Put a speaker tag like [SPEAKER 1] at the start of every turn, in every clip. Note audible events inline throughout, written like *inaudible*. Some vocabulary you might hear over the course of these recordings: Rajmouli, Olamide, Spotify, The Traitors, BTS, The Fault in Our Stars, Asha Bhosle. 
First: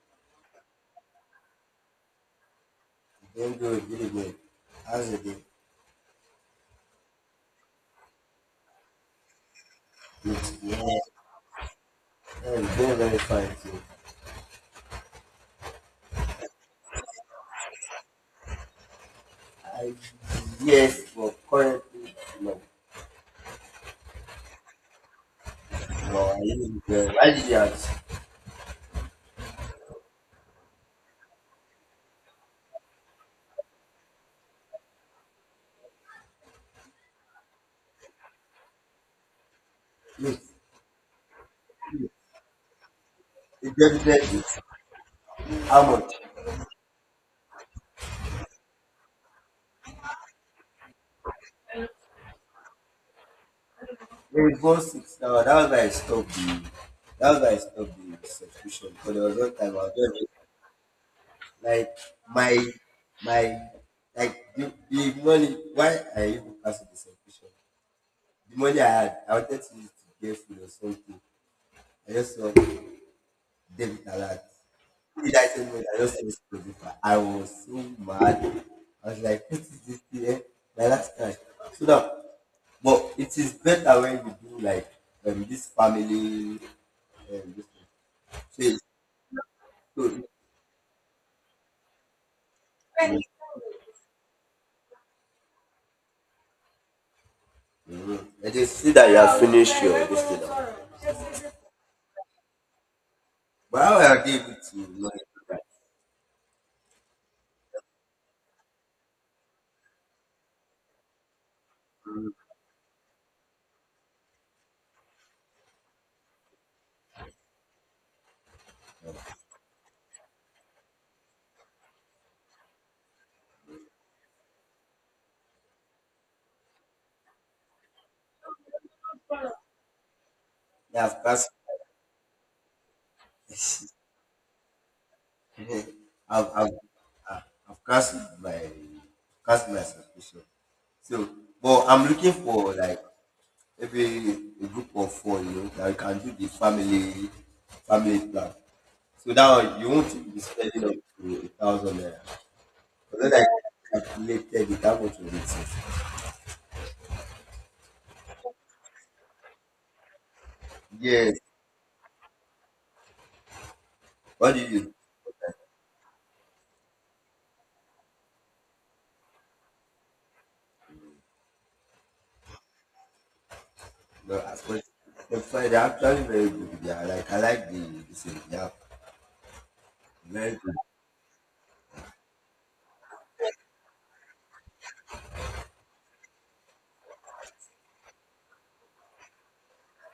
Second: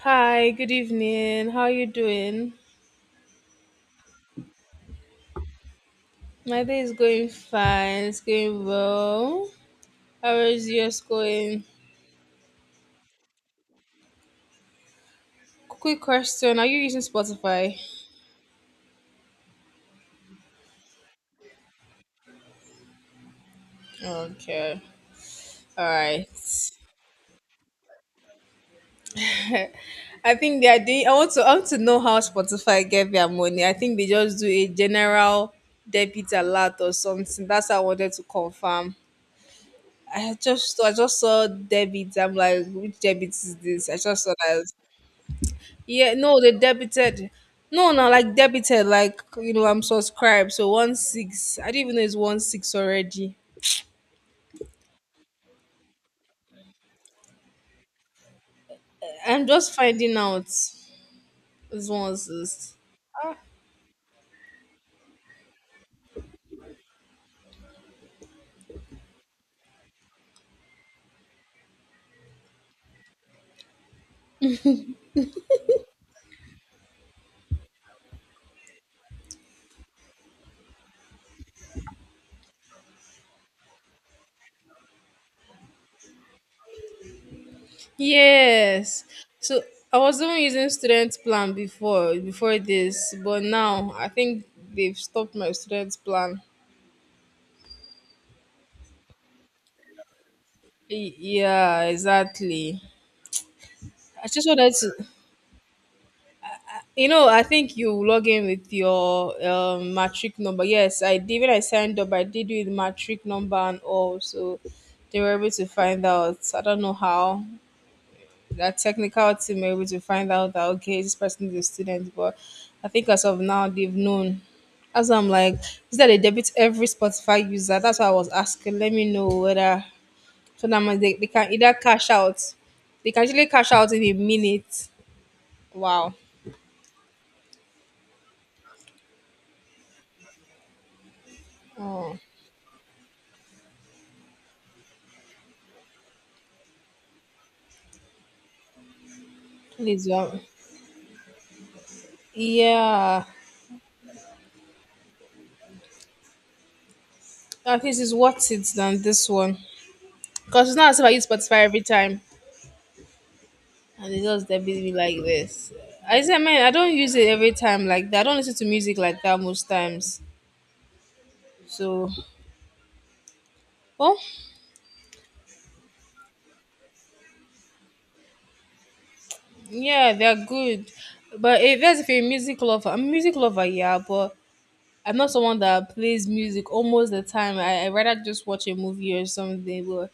[SPEAKER 1] Hi, good evening. How are you doing?
[SPEAKER 2] Doing good, really good. How's it going?
[SPEAKER 1] My day is going fine. It's going well. How
[SPEAKER 2] Good.
[SPEAKER 1] is
[SPEAKER 2] Yeah,
[SPEAKER 1] yours going?
[SPEAKER 2] I'm very, very fine too.
[SPEAKER 1] Quick question: Are you using Spotify?
[SPEAKER 2] I, yes, but currently, no.
[SPEAKER 1] Okay. All
[SPEAKER 2] No,
[SPEAKER 1] right.
[SPEAKER 2] I didn't get I did ask.
[SPEAKER 1] I think they are doing. I want to know how Spotify get their money. I think they just do a general debit alert or something. That's what I wanted to confirm. I
[SPEAKER 2] Look,
[SPEAKER 1] just. I just saw debit. I'm like, which debit is
[SPEAKER 2] the
[SPEAKER 1] this? I
[SPEAKER 2] debited
[SPEAKER 1] just saw
[SPEAKER 2] is
[SPEAKER 1] that.
[SPEAKER 2] how much?
[SPEAKER 1] Yeah, no, they debited. No, no, like debited, like I'm subscribed. So one six. I didn't even know it's one six already.
[SPEAKER 2] Maybe four six now. That was why I stopped the subscription because there was
[SPEAKER 1] I'm
[SPEAKER 2] one time I
[SPEAKER 1] just
[SPEAKER 2] was
[SPEAKER 1] finding
[SPEAKER 2] just
[SPEAKER 1] out it's
[SPEAKER 2] like
[SPEAKER 1] one
[SPEAKER 2] my
[SPEAKER 1] six.
[SPEAKER 2] my like the money why I even cancelled the subscription. The money I had, I wanted to use to get food or something. I just saw David Alert. Who did I say when I just saw this producer? I was so mad. I was like, what is this here? My last cash. So now, but it is better when you do like this family. This thing.
[SPEAKER 1] Yes. So I
[SPEAKER 2] So,
[SPEAKER 1] was
[SPEAKER 2] so
[SPEAKER 1] even using student plan before this, but now I think they've stopped my student plan.
[SPEAKER 2] mm-hmm. I just see that you have finished your this thing.
[SPEAKER 1] Yeah, exactly.
[SPEAKER 2] But how are
[SPEAKER 1] I
[SPEAKER 2] you
[SPEAKER 1] just
[SPEAKER 2] able
[SPEAKER 1] wanted
[SPEAKER 2] to
[SPEAKER 1] to.
[SPEAKER 2] know that?
[SPEAKER 1] I think you log in with your matric number. Yes, I did. When I signed up, I did with matric number and all, so they were able to find out. I don't know how that technical team were able to find out that okay, this person is a student, but I think as of now they've known. As I'm like, is that they debit every Spotify user? That's why I was asking. Let me know whether so that
[SPEAKER 2] They
[SPEAKER 1] means they,
[SPEAKER 2] have.
[SPEAKER 1] they can either cash out. They can actually cash out in a minute.
[SPEAKER 2] Yes.
[SPEAKER 1] Wow.
[SPEAKER 2] I've, I've, uh, I've cast my my suspicion. So, but I'm
[SPEAKER 1] Oh,
[SPEAKER 2] looking for like maybe a group of four, you know, that we can do the family plan. So now you
[SPEAKER 1] please. Yeah.
[SPEAKER 2] won't be spending up to a thousand naira.
[SPEAKER 1] Yeah,
[SPEAKER 2] But then I calculated it, how much will it is.
[SPEAKER 1] at least it's worth it than this one. Because it's not as if I use
[SPEAKER 2] Yes.
[SPEAKER 1] Spotify every time and it just
[SPEAKER 2] What do
[SPEAKER 1] debit me
[SPEAKER 2] you
[SPEAKER 1] like this. I said, man, I don't use it every time like that. I don't listen to music like that most times. So, oh,
[SPEAKER 2] no as much the fine they're actually very good. They are like I like the thing. They are
[SPEAKER 1] yeah, they're
[SPEAKER 2] very good.
[SPEAKER 1] good. But if you're a music lover, I'm a music lover, yeah, but I'm not someone that plays music almost the time. I rather just watch a movie or something. But,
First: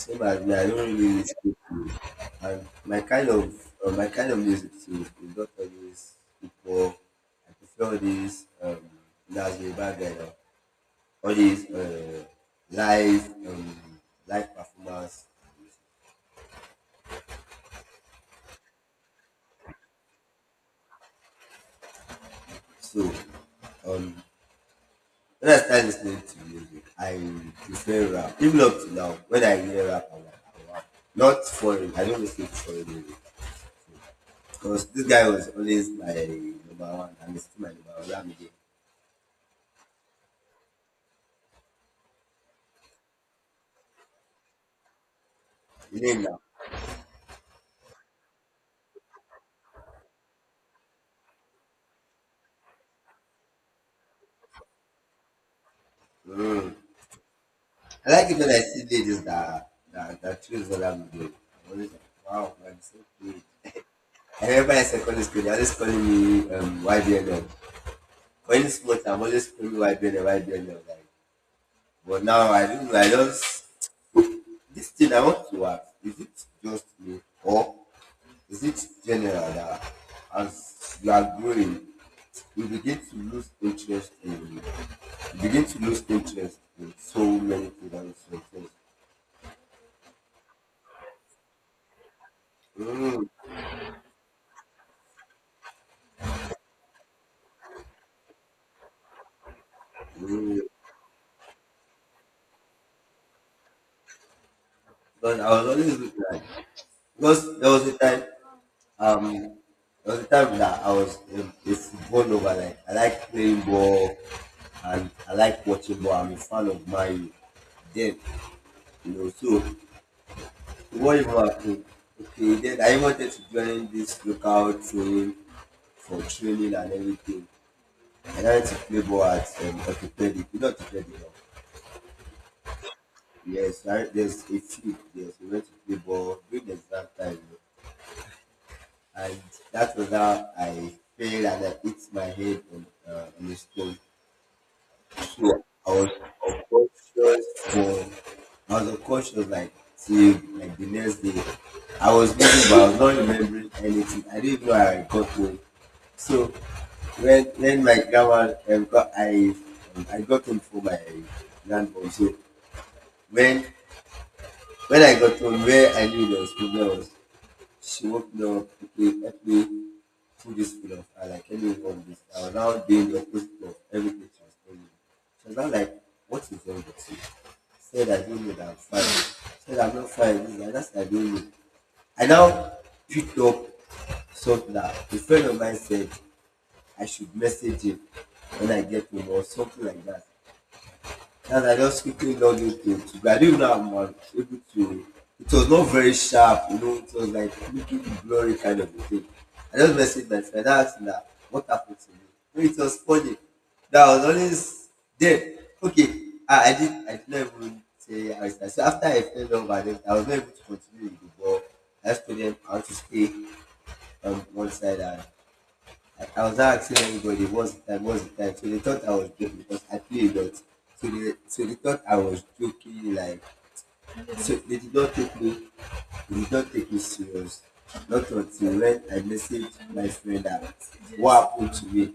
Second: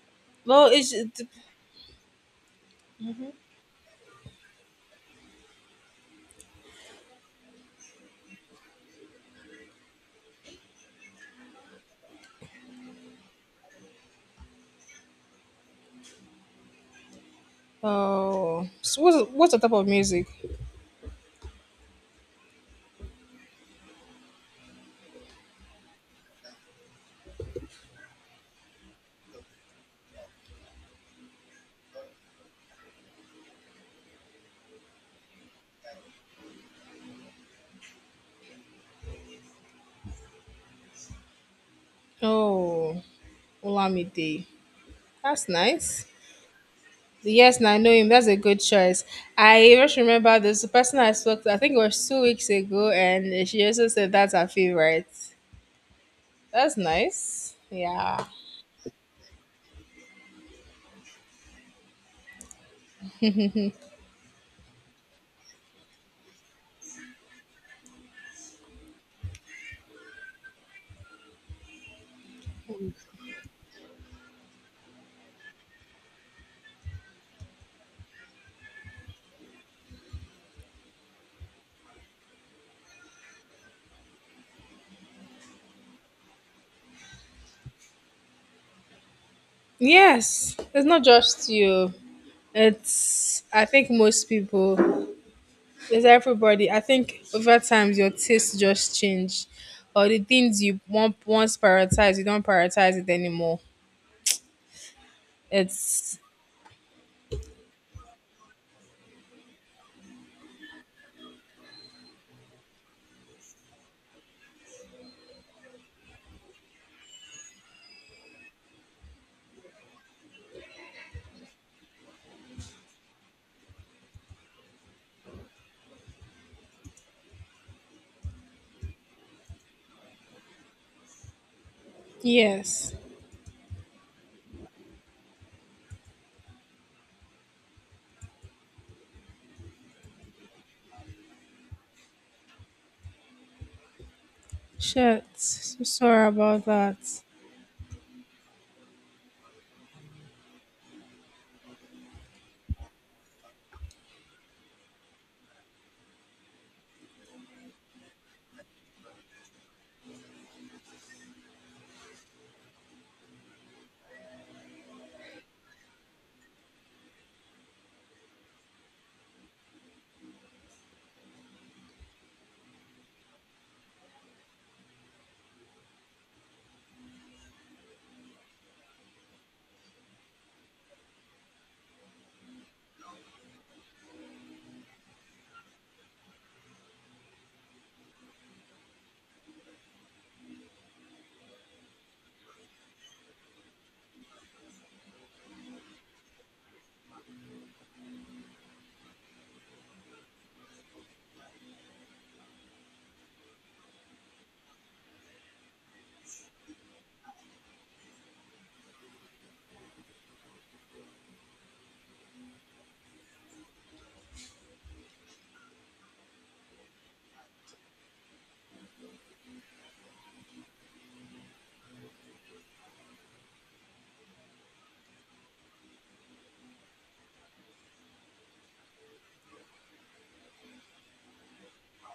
[SPEAKER 2] Same as me, I
[SPEAKER 1] well,
[SPEAKER 2] don't
[SPEAKER 1] it's.
[SPEAKER 2] really
[SPEAKER 1] It,
[SPEAKER 2] listen to and my kind of music too is not always football. I prefer all these that's the bad guy now. All these live live performance.
[SPEAKER 1] oh, so what's the type of music?
[SPEAKER 2] So um when I start listening to music, I prefer rap. Even up to now, when I hear rap, I'm like, "Oh, wow. Not foreign. I don't listen to foreign music because this guy was always my number one and he's still my number one. Lamide.
[SPEAKER 1] Oh, Olamide. That's nice.
[SPEAKER 2] You know.
[SPEAKER 1] Yes, now I know him. That's a good choice. I just remember there's a person I spoke to, I think it was 2 weeks ago, and she also said that's her favorite.
[SPEAKER 2] Mm.
[SPEAKER 1] That's nice.
[SPEAKER 2] I
[SPEAKER 1] Yeah.
[SPEAKER 2] like it when I see ladies that that choose what I'm doing. I'm always like, wow, man, so good. I remember in secondary school, they always calling me YBNL. When it's small, I'm always calling me YBNL, YBNL. Like, but now I don't know, I just, this thing I want to ask, is it just me or is it general that as you are growing, you begin to lose interest in so many things and so things.
[SPEAKER 1] Yes, it's not just you.
[SPEAKER 2] Mm,
[SPEAKER 1] It's, I think, most people. It's everybody. I think over time, your taste just change. Or the
[SPEAKER 2] mm.
[SPEAKER 1] things you want, once prioritize, you don't prioritize it anymore.
[SPEAKER 2] But I was always good
[SPEAKER 1] It's,
[SPEAKER 2] like because there was a time um there was a time that I was a football lover like I like playing ball and I like watching ball. I'm a fan of Man Then you know so what even happened? Okay, then I wanted to join this local training for training and everything. And I wanted to play ball at orthopedic, Not know, orthopedic. No?
[SPEAKER 1] yes.
[SPEAKER 2] Yes, I, there's a few. Yes, we went to play ball during the exam time, and that was how I failed and I hit my head on the stone.
[SPEAKER 1] Shit.
[SPEAKER 2] So
[SPEAKER 1] So
[SPEAKER 2] I was
[SPEAKER 1] sorry about that.
[SPEAKER 2] unconscious for I was unconscious like till like the next day. I was moving but I was not remembering anything. I didn't know I got home. So when my grandma got I got home for my grandmom. So when when I got home where I knew there was problem was Snoop Dogg became ethnic foodies of I like anyone this I was now doing the opposite of everything she was telling. She was now like, what is wrong with you? Said I don't know that I'm fine. Said I'm not fine. This is like, that's I don't know. I now picked up something that a friend of mine said I should message him when I get home or something like that, and I just quickly logged into it. But I didn't know I'm able to. It was not very sharp, you know. It was like looking blurry kind of a thing. I just messaged my friend. I asked him that what happened to me. No, it was funny. That I was always there. Okay, I did. I did not even say I was. So after I fell over, then I was not able to continue with the ball. I just told them how to stay on one side, and I was asking everybody what's the time, what's the time. So they thought I was joking because I play a lot. So they thought I was joking like so they did not take me serious. Not until when I messaged my friend that what happened to me.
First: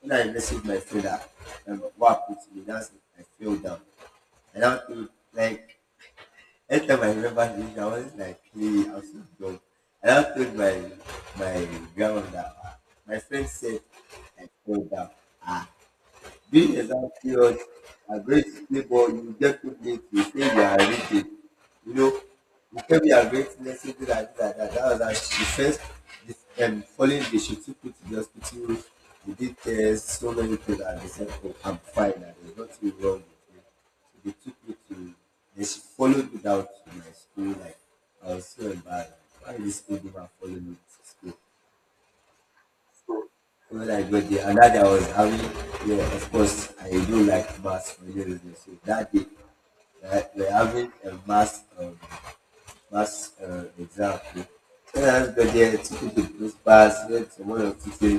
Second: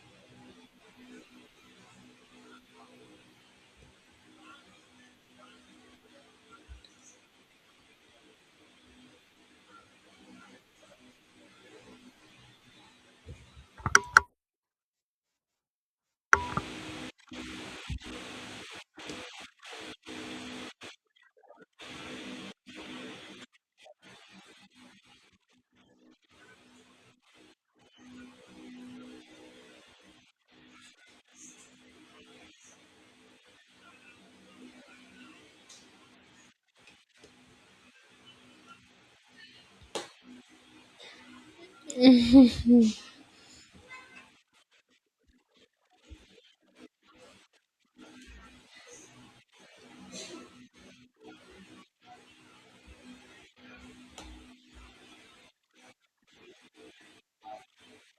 [SPEAKER 2] When I messaged my friend that what happened to me, that's it. I fell down. And I think like every time I remember his I was like, hey, I was so dumb. And I told my grandma that ah, my friend said I told her. Ah, during exam period, my great neighbor, you get good late, you say you are reading. You know, you can be a great lesson, do that was that. The first, following the shift, took me to the hospital, they did tests, so many things, and they said, oh, I'm fine, and there's nothing wrong with me. So they took me to, and she followed me down to my school, like, I was so embarrassed. Why is this old woman following me to school? When I got there, and that I was having, yeah, of course, I do like mass for you reason. So that day, we're having a mass, mass exam. When I got there, two people close pass, then someone one of they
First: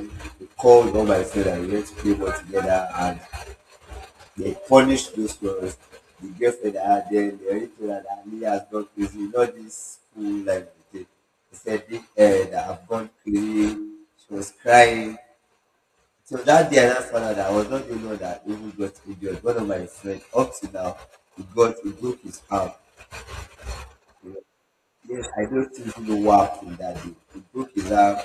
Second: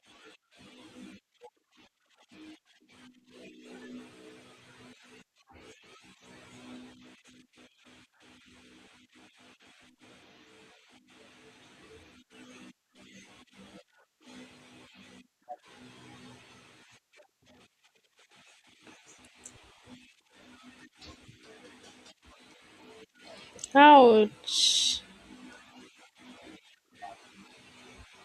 [SPEAKER 2] called all my friends and we went to play ball together and they punished those girls. The girlfriend I had then, they already told her that Ali has gone crazy, not this school like life. They said, that I've gone crazy. She was crying. So that day I just found out that I was not the only one that even got injured. One of my friends, up to now, he broke his arm. You know,
[SPEAKER 1] Ouch.
[SPEAKER 2] yes, I don't think he know what happened that day. He broke his arm.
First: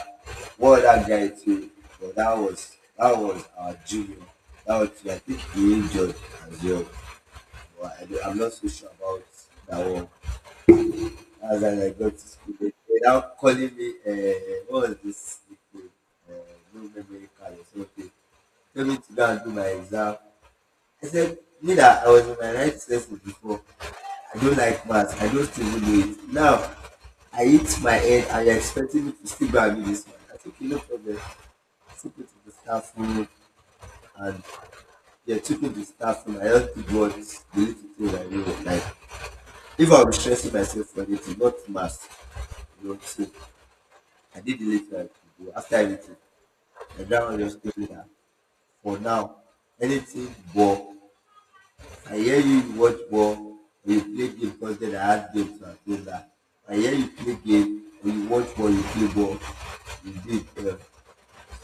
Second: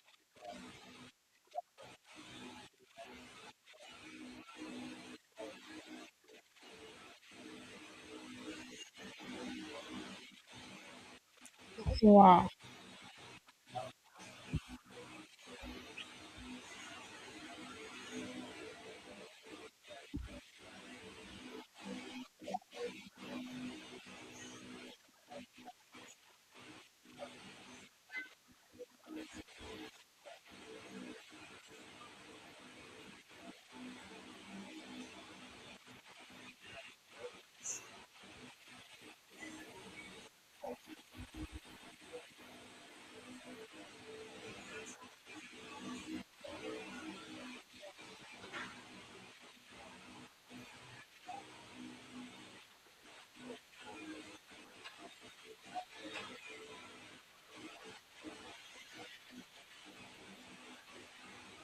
[SPEAKER 2] What that guy too, but that was our junior. That was I think he injured as well. But I, I'm not so sure about that one. As I got to
[SPEAKER 1] Wow.
[SPEAKER 2] school, they now calling me. What was this nickname? No memory card or something. Tell me to go and do my exam. I said, me that I was in my right senses before. I don't like maths. I don't still do it. Now, I hit my head and you're expecting me to still go and do this one. I said, okay, no problem. I took me to the staff room and yeah, took me to the staff room. I just did what the little thing I knew. Like, if I was stressing myself for anything, not maths, you know, so I did the little I could do. After everything, the ground just told me that for now, anything but I hear you watch ball or you play game because I add games to things like that. I hear you play game or you watch ball, you play ball. You indeed,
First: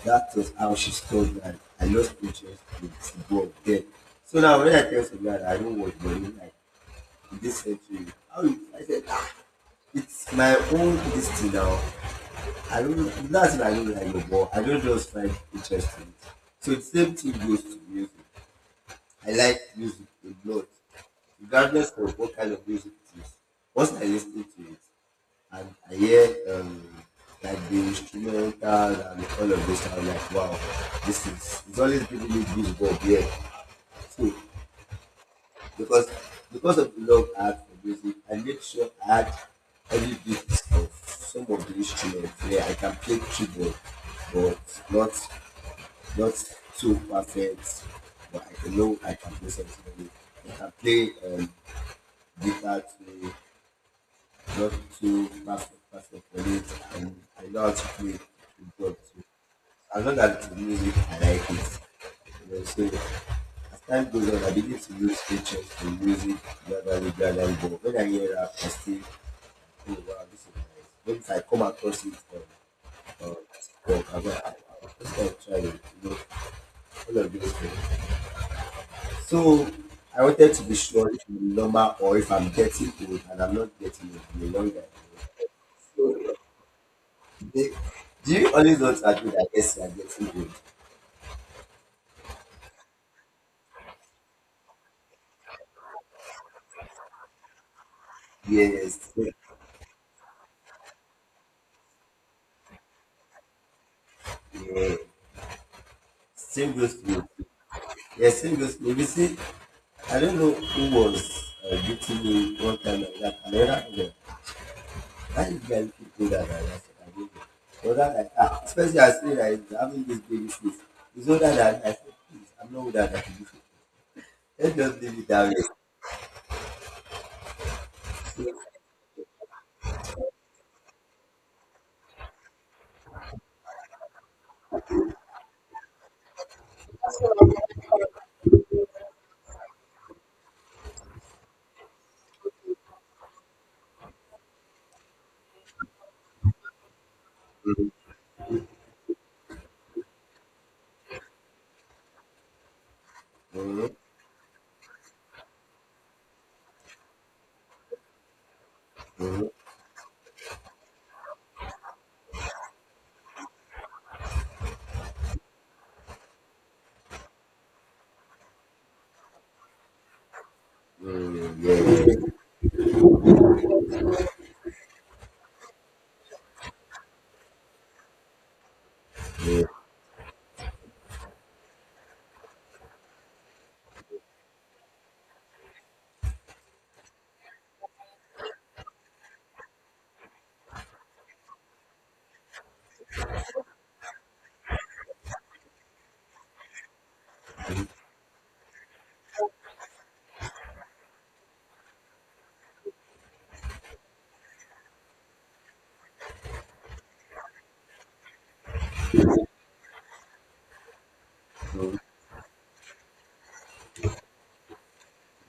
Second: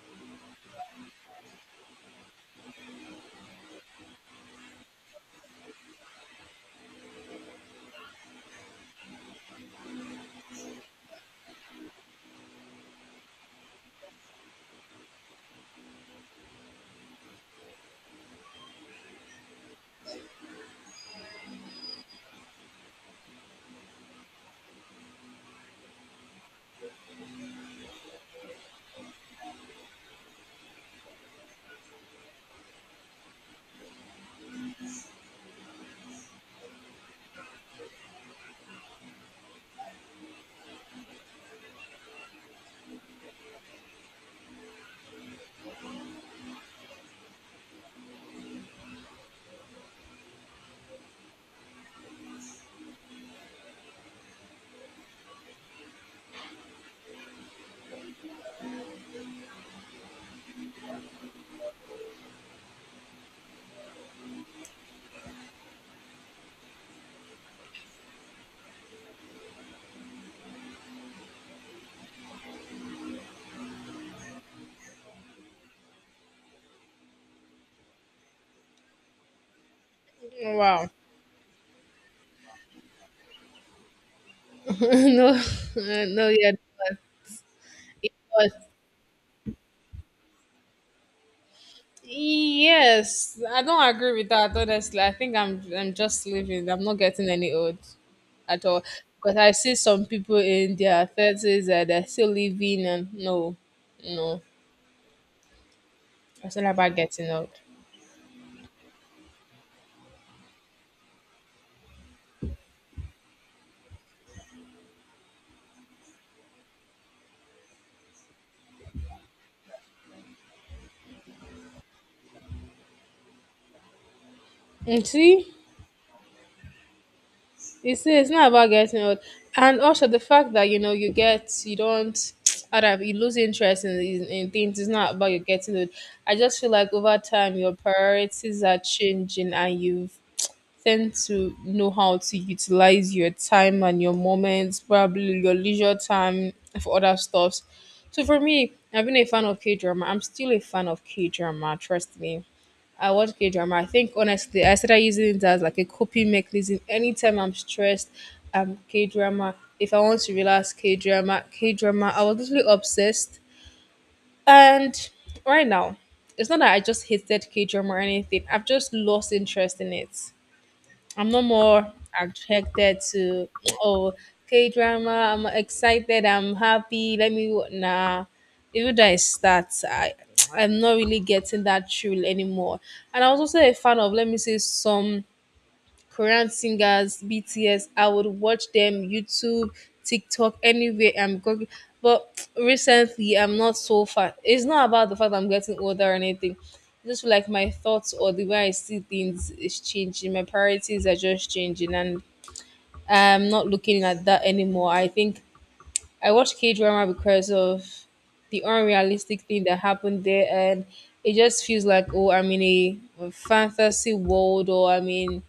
[SPEAKER 2] that was how she told me that I lost interest in football then. So now when I tell somebody that I don't watch ball, he's like, in this century, how you, I said, ah, it's my own destiny now. I don't, that's why I don't like your ball. I don't just find interest in it. So the same thing goes to music. I like music a lot, regardless of what kind of music it is. Once I listen to it, and I hear like the instrumental and all of this, I'm like, wow, this is it's always giving me goosebumps. Yeah, so because because of the love I had for music, I make sure I add every bit of some of the instruments. Yeah, I can play keyboard, but not not so perfect, but I can know I can play something. With. I can play guitar too, not too perfect, perfect for it, and I know how to play with God too. As long as the music, I like it. You know, so as time goes on, I begin to use features to music gradually, gradually. But when I hear rap, I still, oh wow, this is nice. But if I come across it on TikTok, I'm just gonna try it. You know, all of those things. So I wanted to be
[SPEAKER 1] Wow.
[SPEAKER 2] sure if I'm normal or if I'm getting old and I'm not getting old in a long
[SPEAKER 1] *laughs*
[SPEAKER 2] time.
[SPEAKER 1] No, *laughs* no,
[SPEAKER 2] So
[SPEAKER 1] yeah, it was.
[SPEAKER 2] do
[SPEAKER 1] It
[SPEAKER 2] do
[SPEAKER 1] was.
[SPEAKER 2] you always want to agree that yes, you are getting old?
[SPEAKER 1] Yes, I don't agree with that. Honestly, I think I'm just living. I'm not getting any old at all
[SPEAKER 2] Yes,
[SPEAKER 1] because I see some people in their thirties that they're still living, and no, no,
[SPEAKER 2] yeah.
[SPEAKER 1] it's not
[SPEAKER 2] Same goes
[SPEAKER 1] about
[SPEAKER 2] to you.
[SPEAKER 1] getting old.
[SPEAKER 2] Yes, same goes to me. You see, I don't know who was beating me one time like that. And then I was why did you keep older than that? And I said, I don't know. But that like, ah, especially I say that he's having this baby face. He's older than I said, please, I'm not older than you. *laughs* It just
[SPEAKER 1] Mm,
[SPEAKER 2] leave it that
[SPEAKER 1] You see, it's
[SPEAKER 2] way.
[SPEAKER 1] not about getting old, and also the fact that you get you don't, *tsk* I don't know, you lose interest in things. It's not about you getting old. I just feel like over time your priorities are changing, and you tend to know how to utilize your time and your moments, probably your leisure time for other stuffs. So for me, I've been a fan of K drama. I'm still a fan of K drama. Trust me. I watch K drama.
[SPEAKER 2] Hmm.
[SPEAKER 1] I think honestly, I started using it as like a coping mechanism. Anytime I'm stressed, K
[SPEAKER 2] Hmm.
[SPEAKER 1] drama. If I want to relax, K drama, K drama. I was literally obsessed. And right now, it's not that I just hated K drama or anything. I've just lost interest in it. I'm no more attracted to oh K drama. I'm excited. I'm happy. Let me nah. Even though I start, I *tsk* I'm not really getting that thrill anymore. And I was also a fan of let me say some. Korean singers, BTS, I would watch them YouTube, TikTok, anywhere I'm going. But recently, I'm not so far. It's not about the fact I'm getting older or anything. It's just like my thoughts or the way I see things is changing. My priorities are just changing, and I'm not looking at that anymore. I think I watch K drama because of the unrealistic thing that happened there, and it just feels
[SPEAKER 2] Hmm.
[SPEAKER 1] like oh, I'm in a fantasy world, or I'm in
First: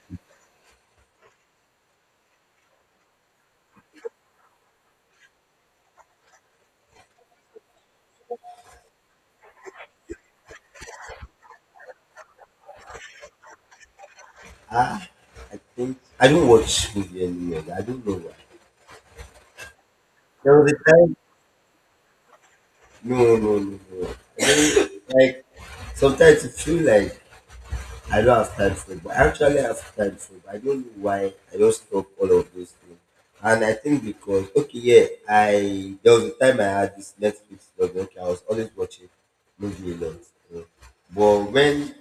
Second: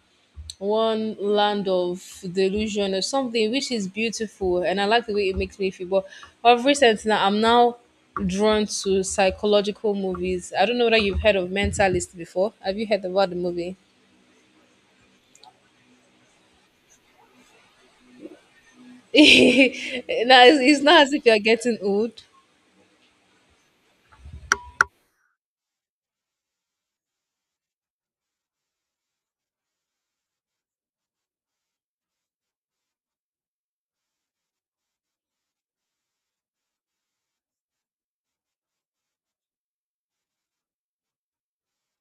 [SPEAKER 1] one land of delusion or something which is beautiful, and I like the way it makes me feel. But of recent, now I'm now drawn to psychological movies. I don't know whether you've heard of Mentalist before. Have you heard about the movie?
[SPEAKER 2] Ah, I think I don't watch movie anymore. I don't know why.
[SPEAKER 1] *laughs* Now it's,
[SPEAKER 2] There was a
[SPEAKER 1] it's not as
[SPEAKER 2] time.
[SPEAKER 1] if you're getting old
[SPEAKER 2] No, no, no, no. Like sometimes it feel like I don't have time for it, but actually I have time for it. I don't know why I don't stop all of those things. And I think because okay, yeah, I there was a time I had this Netflix log. Okay, I was always watching movie a lot. You know. But when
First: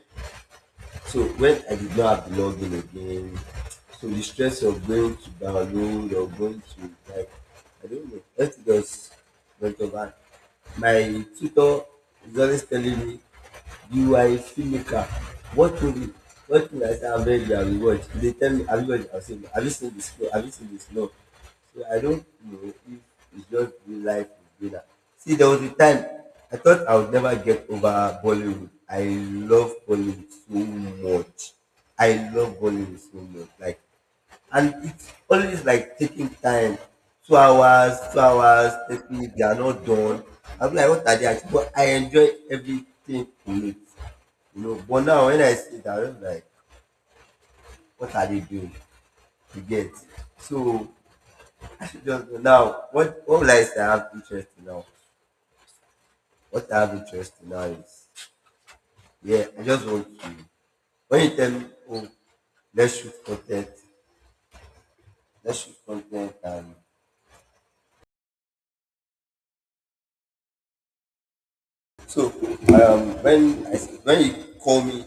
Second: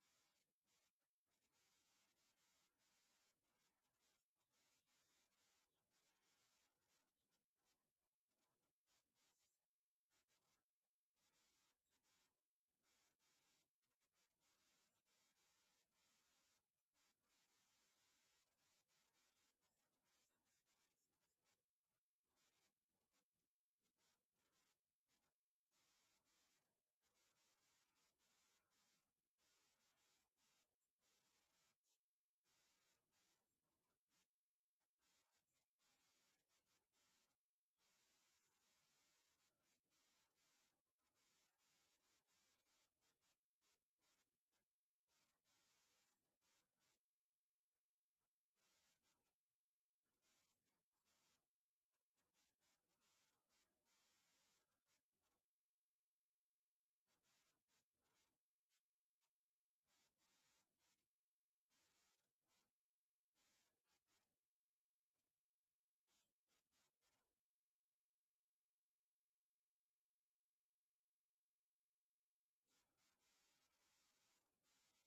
[SPEAKER 2] so when I did not have the login again, so the stress of going to download or going to like I don't know, everything just went over my tutor is always telling me, you are a filmmaker. What movie? What movie? I say, I've read the reward. They tell me, have you watched? I'll say, have you seen this? No. Have you seen this? No. So I don't know if it's just real life is better. See, there was a time I thought I would never get over Bollywood. I love Bollywood so much. I love Bollywood so much. Like and it's always like taking time 2 hours 30 minutes they are not done. I am like what are they at but I enjoy everything in it. You know but now when I see that I just like what are they doing you get so I should just go now what will I say I have interest in now. What I have interest in now is yeah I just want to when you tell me oh let's shoot content let's shoot content and so when you call me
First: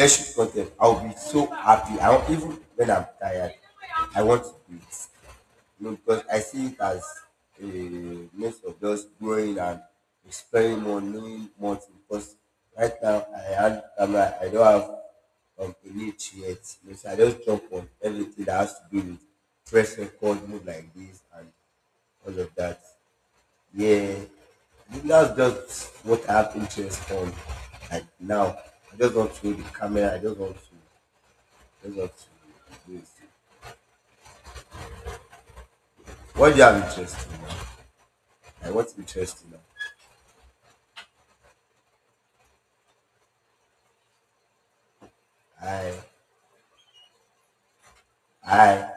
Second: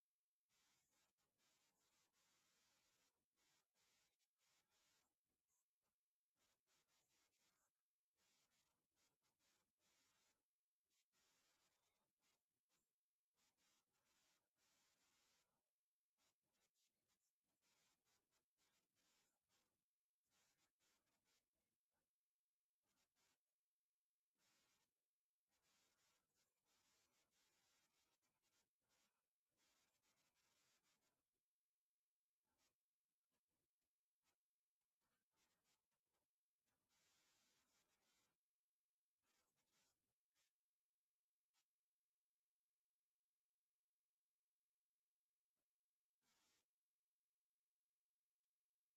[SPEAKER 2] let's shoot content. I'll be so happy. I don't, even when I'm tired, I want to do it. You know, because I see it as a means of just growing and exploring more, knowing more things. Because right now, I had, camera. I don't have a niche yet. You know, so I just jump on everything that has to do with press record, move like this, and all of that. Yeah, that's just what I have interest on. Like now, I just want to hold the camera. I just want to let's not waste it. What do you have interest in now? Like, what's interesting now? I, I.